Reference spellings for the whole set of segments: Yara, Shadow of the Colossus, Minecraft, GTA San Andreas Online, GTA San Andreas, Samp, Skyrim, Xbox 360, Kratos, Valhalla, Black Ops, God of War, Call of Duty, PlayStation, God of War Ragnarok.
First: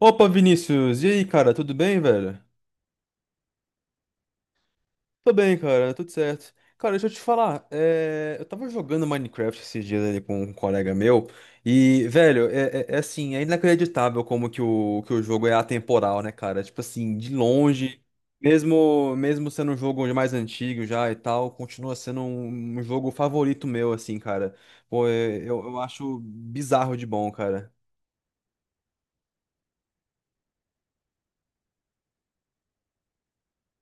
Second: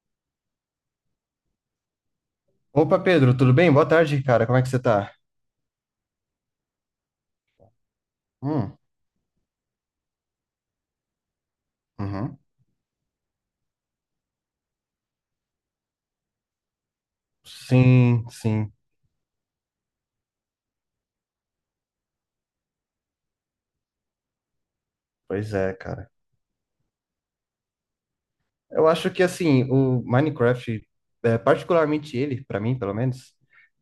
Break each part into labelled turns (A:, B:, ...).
A: Opa, Vinícius! E aí, cara, tudo bem, velho?
B: Opa, Pedro, tudo bem? Boa tarde, cara. Como é que você tá?
A: Tô bem, cara, tudo certo. Cara, deixa eu te falar, eu tava
B: Hum,
A: jogando Minecraft esses dias ali com um colega meu, e,
B: uhum.
A: velho, é assim, é inacreditável como que o jogo é atemporal, né, cara? Tipo assim, de longe,
B: Sim, sim.
A: mesmo sendo um jogo mais antigo já e tal, continua sendo um jogo favorito meu, assim, cara. Pô, é-
B: Pois
A: eu,
B: é,
A: eu
B: cara.
A: acho bizarro de bom, cara.
B: Eu acho que, assim, o Minecraft, particularmente ele, pra mim, pelo menos,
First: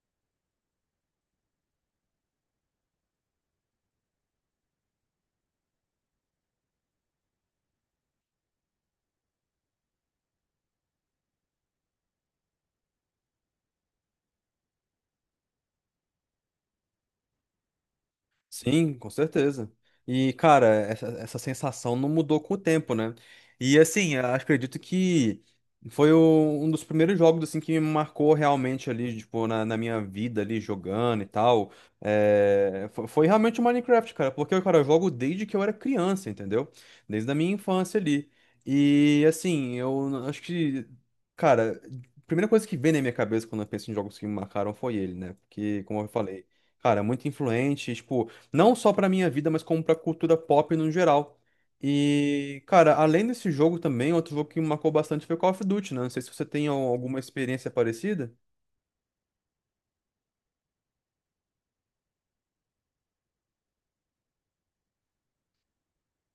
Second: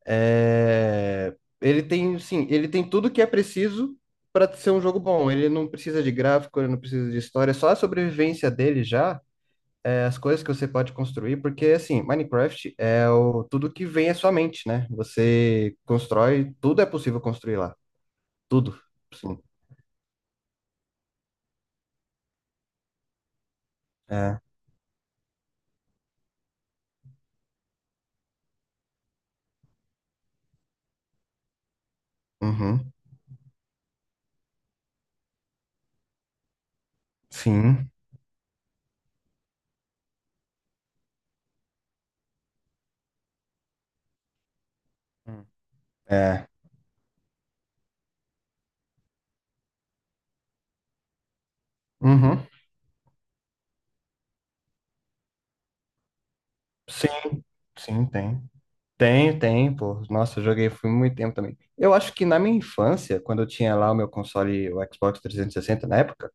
B: é, ele tem, sim, ele tem tudo que é preciso pra ser um jogo bom. Ele não precisa de gráfico, ele não precisa de história, é só a sobrevivência dele já, as coisas que você pode construir, porque, assim, Minecraft é tudo que vem à sua mente, né? Você constrói, tudo é possível construir lá. Tudo.
A: Sim, com
B: Sim.
A: certeza. E, cara, essa sensação não mudou com o tempo, né? E, assim, eu
B: É.
A: acredito que um dos primeiros jogos, assim, que me marcou realmente ali, tipo, na minha vida ali, jogando e tal. É,
B: Uhum.
A: foi realmente o Minecraft, cara, porque, cara, eu jogo desde que eu era criança, entendeu? Desde a minha
B: Sim.
A: infância ali. E, assim, eu acho que, cara, a primeira coisa que vem na minha cabeça quando eu penso em jogos que me marcaram foi ele, né?
B: Hum.
A: Porque, como eu falei,
B: É.
A: cara, é muito influente, tipo não só pra minha vida, mas como pra cultura pop no geral.
B: Uhum.
A: E, cara, além desse jogo também, outro jogo que me marcou bastante foi Call of Duty, né? Não sei se você tem
B: Sim,
A: alguma experiência
B: sim,
A: parecida.
B: tem. Tem, tem, pô. Nossa, eu joguei foi muito tempo também. Eu acho que na minha infância, quando eu tinha lá o meu console, o Xbox 360 na época,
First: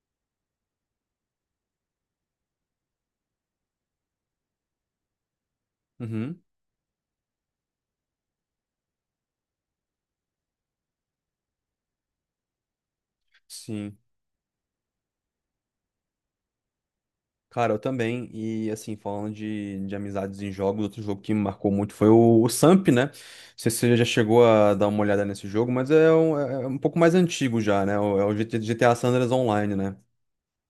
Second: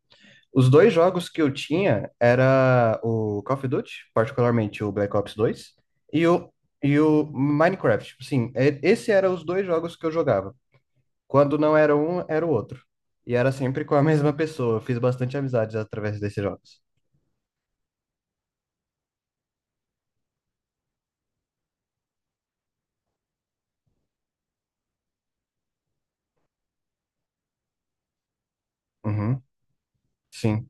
B: os dois jogos que eu tinha era o Call of Duty, particularmente o Black Ops 2 e
A: Uhum,
B: o, e o Minecraft. Sim, esse era os dois jogos que eu jogava. Quando não era um, era o outro. E era sempre com
A: sim.
B: a mesma pessoa. Eu fiz bastante amizades através desses jogos.
A: Cara, eu também. E, assim, falando de amizades em jogos, outro jogo que me marcou muito foi o Samp, né? Não sei se você já chegou a dar uma olhada nesse jogo, mas é um, é um pouco mais antigo já, né? É o GTA San Andreas
B: Uhum.
A: Online, né?
B: Sim.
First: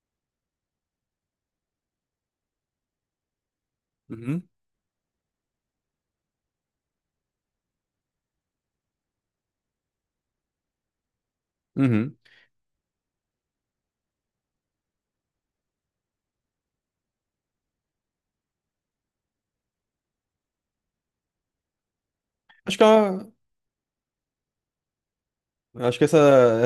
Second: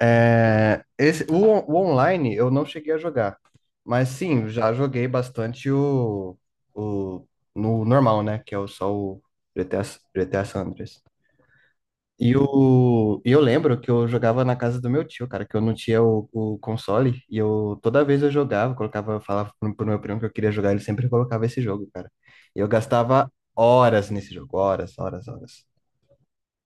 B: O online eu não cheguei a jogar, mas
A: Uhum.
B: sim, já joguei bastante o no normal, né? Que é só o GTA San Andreas.
A: Uhum.
B: E eu lembro que eu jogava na casa do meu tio, cara, que eu não tinha o console, e eu toda vez eu jogava, colocava, falava pro meu primo que eu queria jogar, ele sempre colocava esse jogo, cara. E eu
A: Acho que é
B: gastava
A: uma-
B: horas nesse jogo, horas, horas, horas.
A: Eu acho que essa,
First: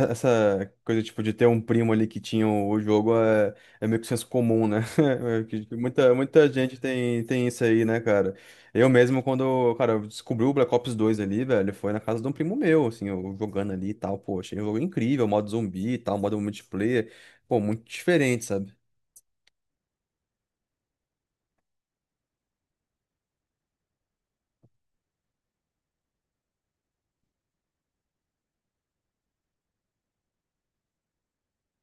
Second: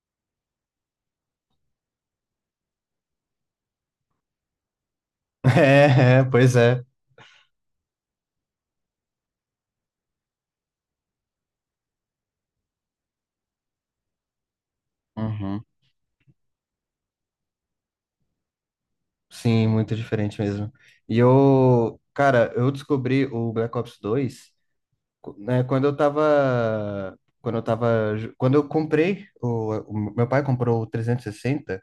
A: essa coisa, tipo, de ter um primo ali que tinha o jogo é, é meio que senso comum, né? É que Muita,
B: É, é,
A: muita
B: pois
A: gente
B: é.
A: tem, tem isso aí, né, cara? Eu mesmo, quando, cara, eu descobri o Black Ops 2 ali, velho, foi na casa de um primo meu, assim, eu jogando ali e tal, pô, achei um jogo incrível, modo
B: Uhum.
A: zumbi e tal, modo multiplayer, pô, muito diferente, sabe?
B: Sim, muito diferente mesmo. E eu, cara, eu descobri o Black Ops 2 né, quando eu tava, quando eu comprei, o meu pai comprou o 360.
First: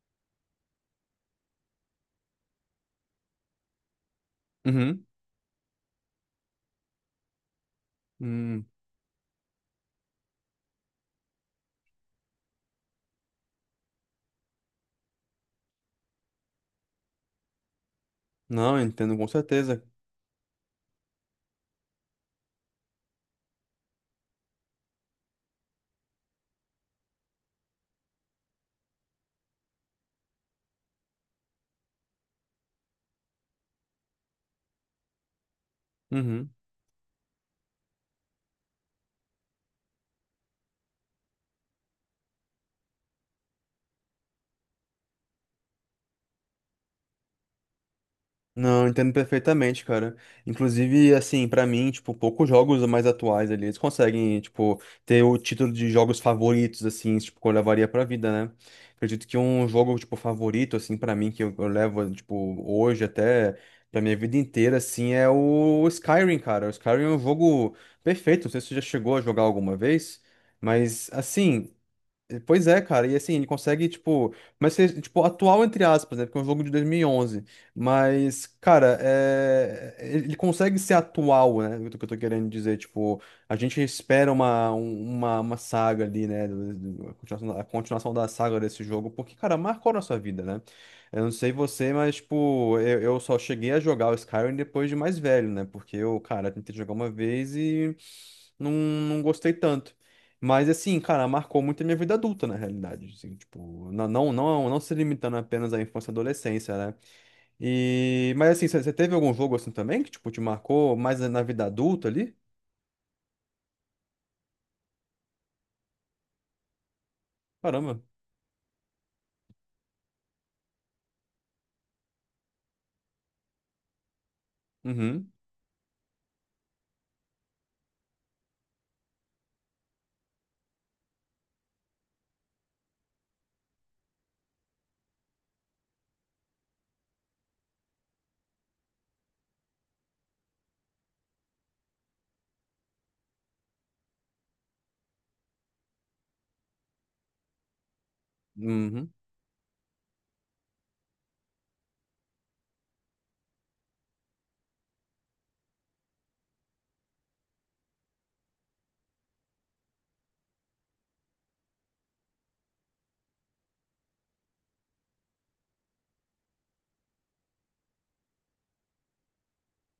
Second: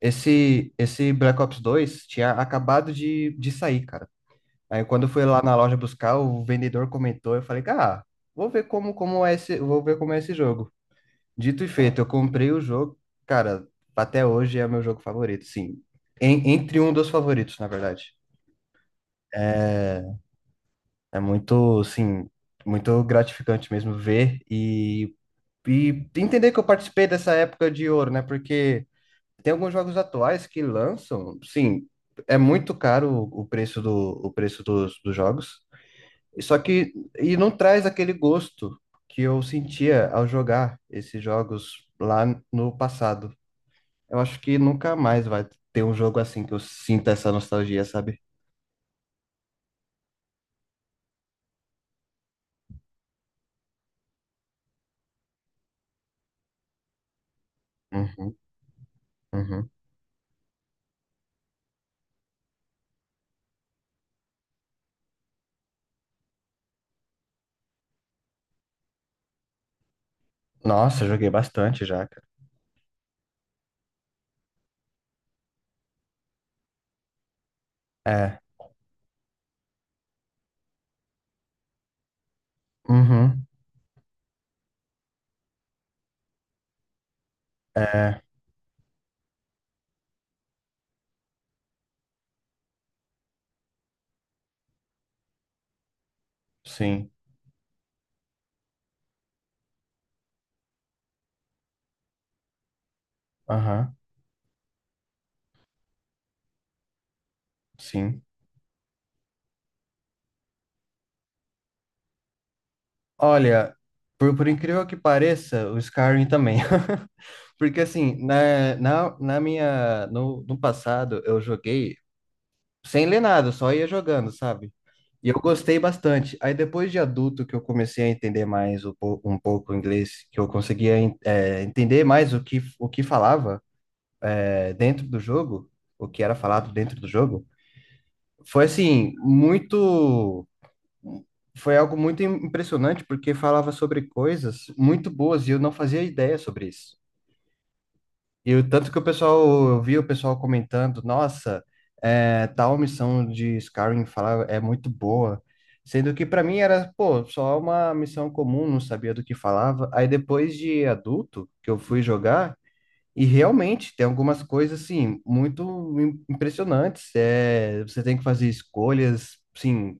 B: Esse Black Ops 2 tinha acabado de sair, cara. Aí quando
A: Uhum.
B: eu fui lá na loja buscar, o vendedor comentou, eu falei, cara, vou ver
A: Hum.
B: como é esse, vou ver como é esse jogo. Dito e feito, eu comprei o jogo, cara, até hoje é meu jogo favorito, sim. Entre um dos favoritos, na verdade.
A: Não, entendo com certeza.
B: É muito, assim, muito gratificante mesmo ver e entender que eu participei dessa época de ouro, né? Porque tem alguns jogos atuais que lançam, sim, é muito caro o preço dos jogos,
A: Uhum.
B: só que e não traz aquele gosto que eu sentia ao jogar esses jogos lá no passado. Eu acho que nunca mais vai ter um jogo assim que eu sinta essa nostalgia, sabe?
A: Não, entendo perfeitamente, cara. Inclusive, assim, pra mim, tipo, poucos jogos mais atuais ali, eles conseguem, tipo, ter o título de jogos favoritos, assim, tipo, que eu levaria pra vida,
B: Uhum,
A: né? Acredito que um
B: uhum.
A: jogo, tipo, favorito, assim, pra mim, que eu levo, tipo, hoje até pra minha vida inteira, assim, é o Skyrim, cara. O Skyrim é um jogo perfeito, não sei se você já chegou a jogar alguma vez,
B: Nossa, eu
A: mas,
B: joguei
A: assim.
B: bastante já, cara.
A: Pois é, cara, e assim, ele consegue, tipo, mas ser, tipo, atual entre aspas, né, porque é um jogo de 2011
B: É,
A: mas, cara, é... ele consegue ser atual, né, o que eu tô querendo dizer, tipo,
B: uhum,
A: a gente espera uma saga ali, né, a continuação
B: é,
A: da saga desse jogo, porque, cara, marcou a nossa vida, né, eu não sei você, mas, tipo, eu só cheguei a jogar o Skyrim depois de mais velho, né, porque eu, cara, tentei jogar uma
B: sim,
A: vez não gostei tanto. Mas assim, cara, marcou muito a minha vida adulta, na realidade. Assim, tipo,
B: aham,
A: não se limitando apenas à infância e adolescência, né?
B: sim.
A: E, mas assim, você teve algum jogo assim também que, tipo, te marcou mais na vida adulta ali?
B: Olha, por incrível que pareça, o Skyrim também. Porque
A: Caramba.
B: assim, na, na, na minha, no, no passado eu joguei sem ler nada, só ia jogando, sabe? E
A: Uhum.
B: eu gostei bastante. Aí depois de adulto que eu comecei a entender mais um pouco o inglês, que eu conseguia entender mais o que falava, dentro do jogo, o que era falado dentro do jogo, foi assim, muito, foi algo muito impressionante, porque falava sobre coisas muito boas e eu não fazia ideia sobre isso. E o tanto que o
A: Uhum.
B: pessoal, eu vi o pessoal comentando, nossa, tal missão de Skyrim falar é muito boa. Sendo que para mim era, pô, só uma missão comum, não sabia do que falava. Aí depois de adulto, que eu fui jogar, e realmente tem algumas coisas, assim, muito impressionantes. É, você tem que fazer escolhas, sim,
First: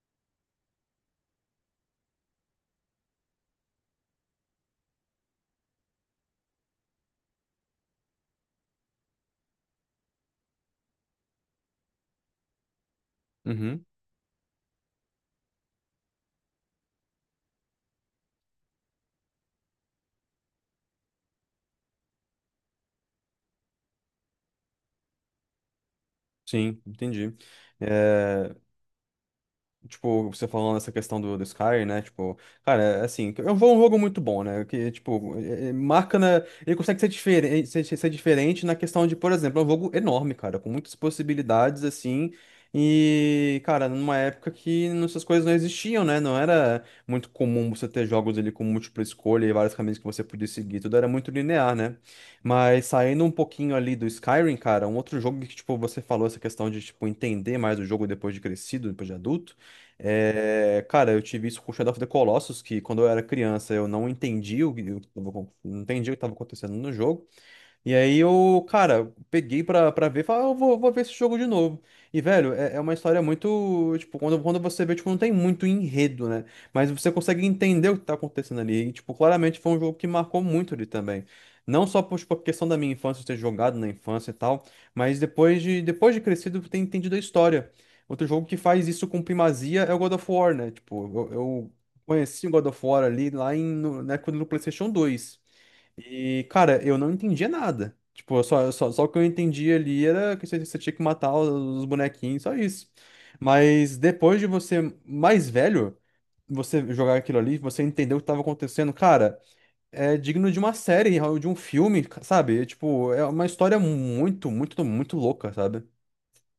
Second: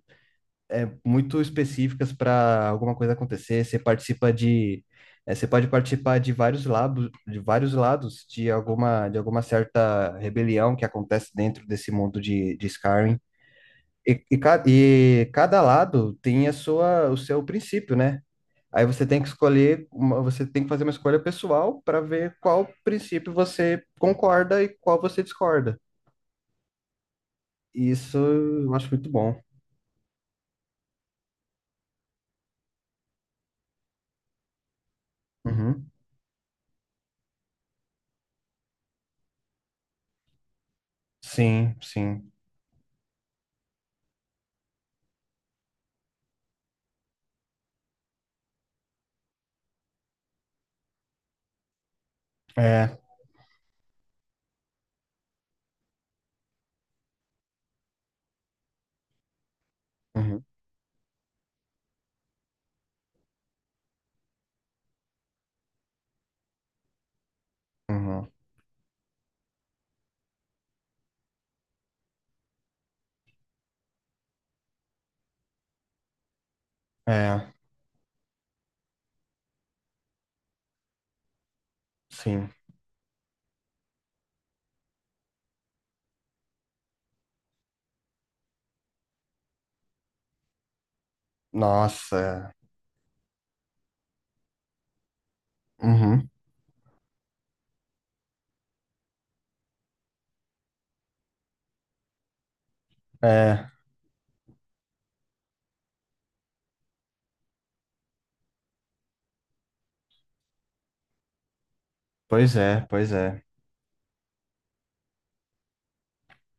B: muito específicas para alguma coisa acontecer. Você pode participar de vários lados de alguma certa rebelião que acontece dentro desse mundo de Skyrim.
A: Uhum.
B: E cada lado tem a sua, o seu princípio, né? Aí você tem que escolher, uma, você tem que fazer uma escolha pessoal para ver qual princípio você concorda e qual você discorda.
A: Sim, entendi.
B: Isso
A: É,
B: eu acho muito bom.
A: tipo, você falando essa questão do Skyrim, né? Tipo, cara, é assim, é um jogo muito bom, né? Que, tipo,
B: Uhum.
A: marca na. Ele consegue ser diferente, ser diferente na questão de, por exemplo, é um jogo enorme, cara, com muitas
B: Sim,
A: possibilidades, assim.
B: sim.
A: E, cara, numa época que essas coisas não existiam, né? Não era muito comum você ter jogos ali com múltipla escolha e vários caminhos que você podia seguir. Tudo era muito linear, né? Mas
B: É.
A: saindo um pouquinho ali do Skyrim, cara, um outro jogo que, tipo, você falou essa questão de, tipo, entender mais o jogo depois de crescido, depois de adulto.
B: Uhum,
A: É, cara, eu tive isso com Shadow of the Colossus, que quando eu era criança eu não entendi o que, o tava não entendi o que estava acontecendo no jogo. E aí
B: uhum.
A: eu, cara, peguei pra ver e falei, ah, vou ver esse jogo de novo. E, velho, é, é uma história muito. Tipo, quando você vê, tipo, não tem muito enredo, né? Mas você consegue
B: É,
A: entender o que tá acontecendo ali. E, tipo, claramente foi um jogo que marcou muito ali também. Não só por, tipo, a
B: sim.
A: questão da minha infância, eu ter jogado na infância e tal, mas depois de crescido, eu ter entendido a história. Outro jogo que faz isso com primazia é o God of War, né? Tipo, eu conheci o
B: Nossa.
A: God of War ali lá em, na época do PlayStation 2
B: Uhum.
A: e, cara, eu não entendia nada. Tipo, só o que eu entendi ali era que você tinha que matar os bonequinhos, só isso.
B: É,
A: Mas depois de você mais velho, você jogar aquilo ali, você entender o que tava acontecendo, cara, é digno de uma série, de um filme,
B: pois
A: sabe? É,
B: é, pois
A: tipo, é
B: é.
A: uma história muito louca, sabe?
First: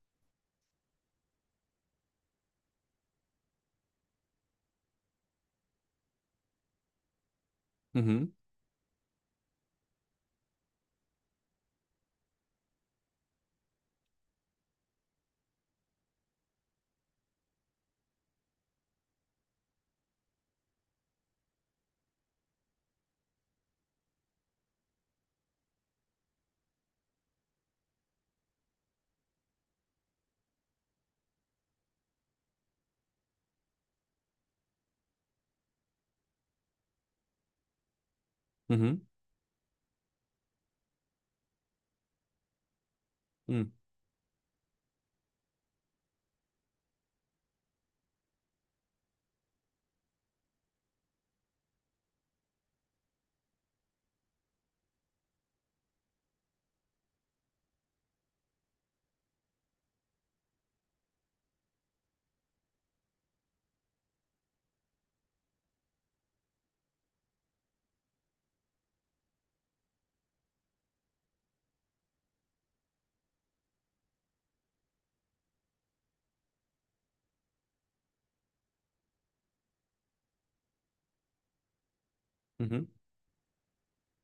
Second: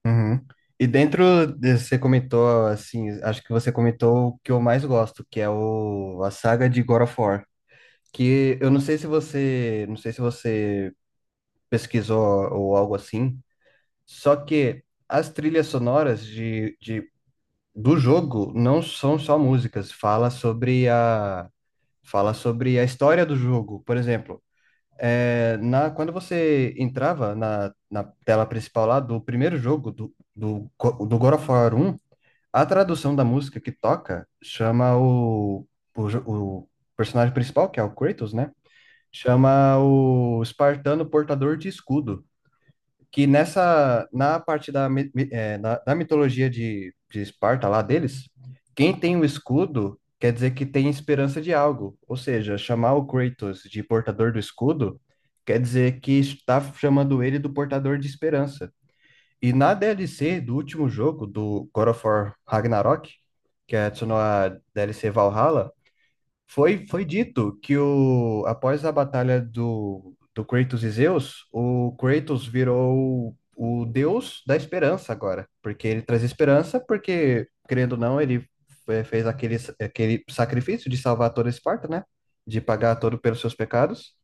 B: Uhum. E dentro, você comentou, assim, acho que você comentou o que eu mais gosto, que é a saga de God of War.
A: Uhum,
B: Que eu não sei se você pesquisou ou algo assim, só que as trilhas sonoras do jogo não são só músicas, fala sobre a história do jogo. Por exemplo, quando você entrava na tela principal lá do primeiro jogo do God of War 1, a tradução da música que toca chama o personagem principal, que é o Kratos, né?
A: uhum,
B: Chama o espartano portador de escudo que
A: uhum,
B: nessa na parte da, mi- mi- eh, na- da mitologia de Esparta lá deles, quem tem o escudo quer dizer que tem esperança de algo. Ou seja, chamar o Kratos de portador do escudo quer dizer que está chamando ele do portador de esperança. E na DLC do último jogo, do God of War Ragnarok, que adicionou a DLC Valhalla, foi dito que após a batalha do Kratos e Zeus, o Kratos virou o deus da esperança agora, porque ele traz esperança, porque, querendo ou não, ele fez aquele sacrifício de salvar toda Esparta, né? De
A: uhum,
B: pagar todo pelos seus pecados.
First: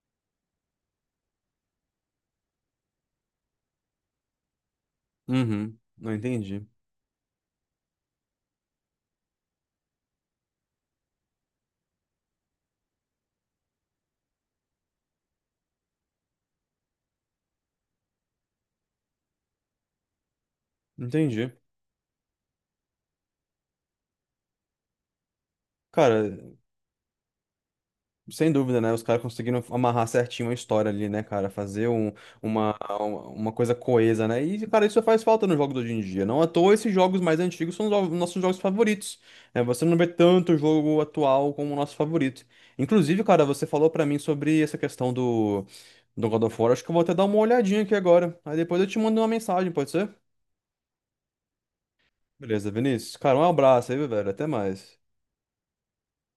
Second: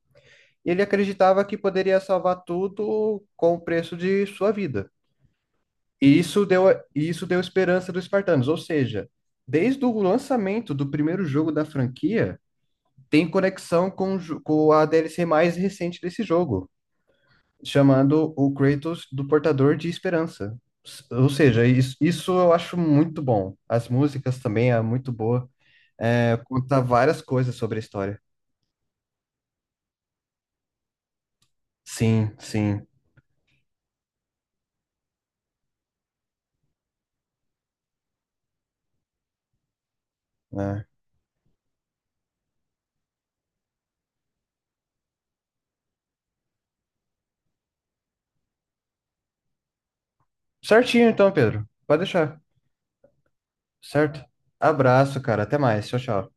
B: E ele acreditava que poderia salvar tudo com o preço de sua vida.
A: uhum. Não
B: E isso
A: entendi.
B: deu, e isso deu esperança dos espartanos, ou seja, desde o lançamento do primeiro jogo da franquia tem conexão com a DLC mais recente desse jogo, chamando o Kratos do Portador de Esperança. Ou
A: Entendi.
B: seja, isso eu acho muito bom. As músicas também é muito boa.
A: Cara,
B: É, conta várias coisas sobre a história.
A: sem dúvida, né? Os caras conseguiram amarrar certinho a história ali, né, cara?
B: Sim,
A: Uma,
B: sim.
A: uma coisa coesa, né? E, cara, isso faz falta nos jogos de hoje em dia. Não à toa, esses jogos mais antigos são nossos jogos favoritos. Né? Você não vê tanto
B: Né.
A: jogo atual como o nosso favorito. Inclusive, cara, você falou pra mim sobre essa questão do God of War. Acho que eu vou até dar uma olhadinha aqui agora. Aí depois eu te mando uma mensagem, pode ser?
B: Certinho então, Pedro. Pode deixar.
A: Beleza, Vinícius. Cara, um abraço aí,
B: Certo?
A: velho. Até mais.
B: Abraço, cara. Até mais. Tchau, tchau.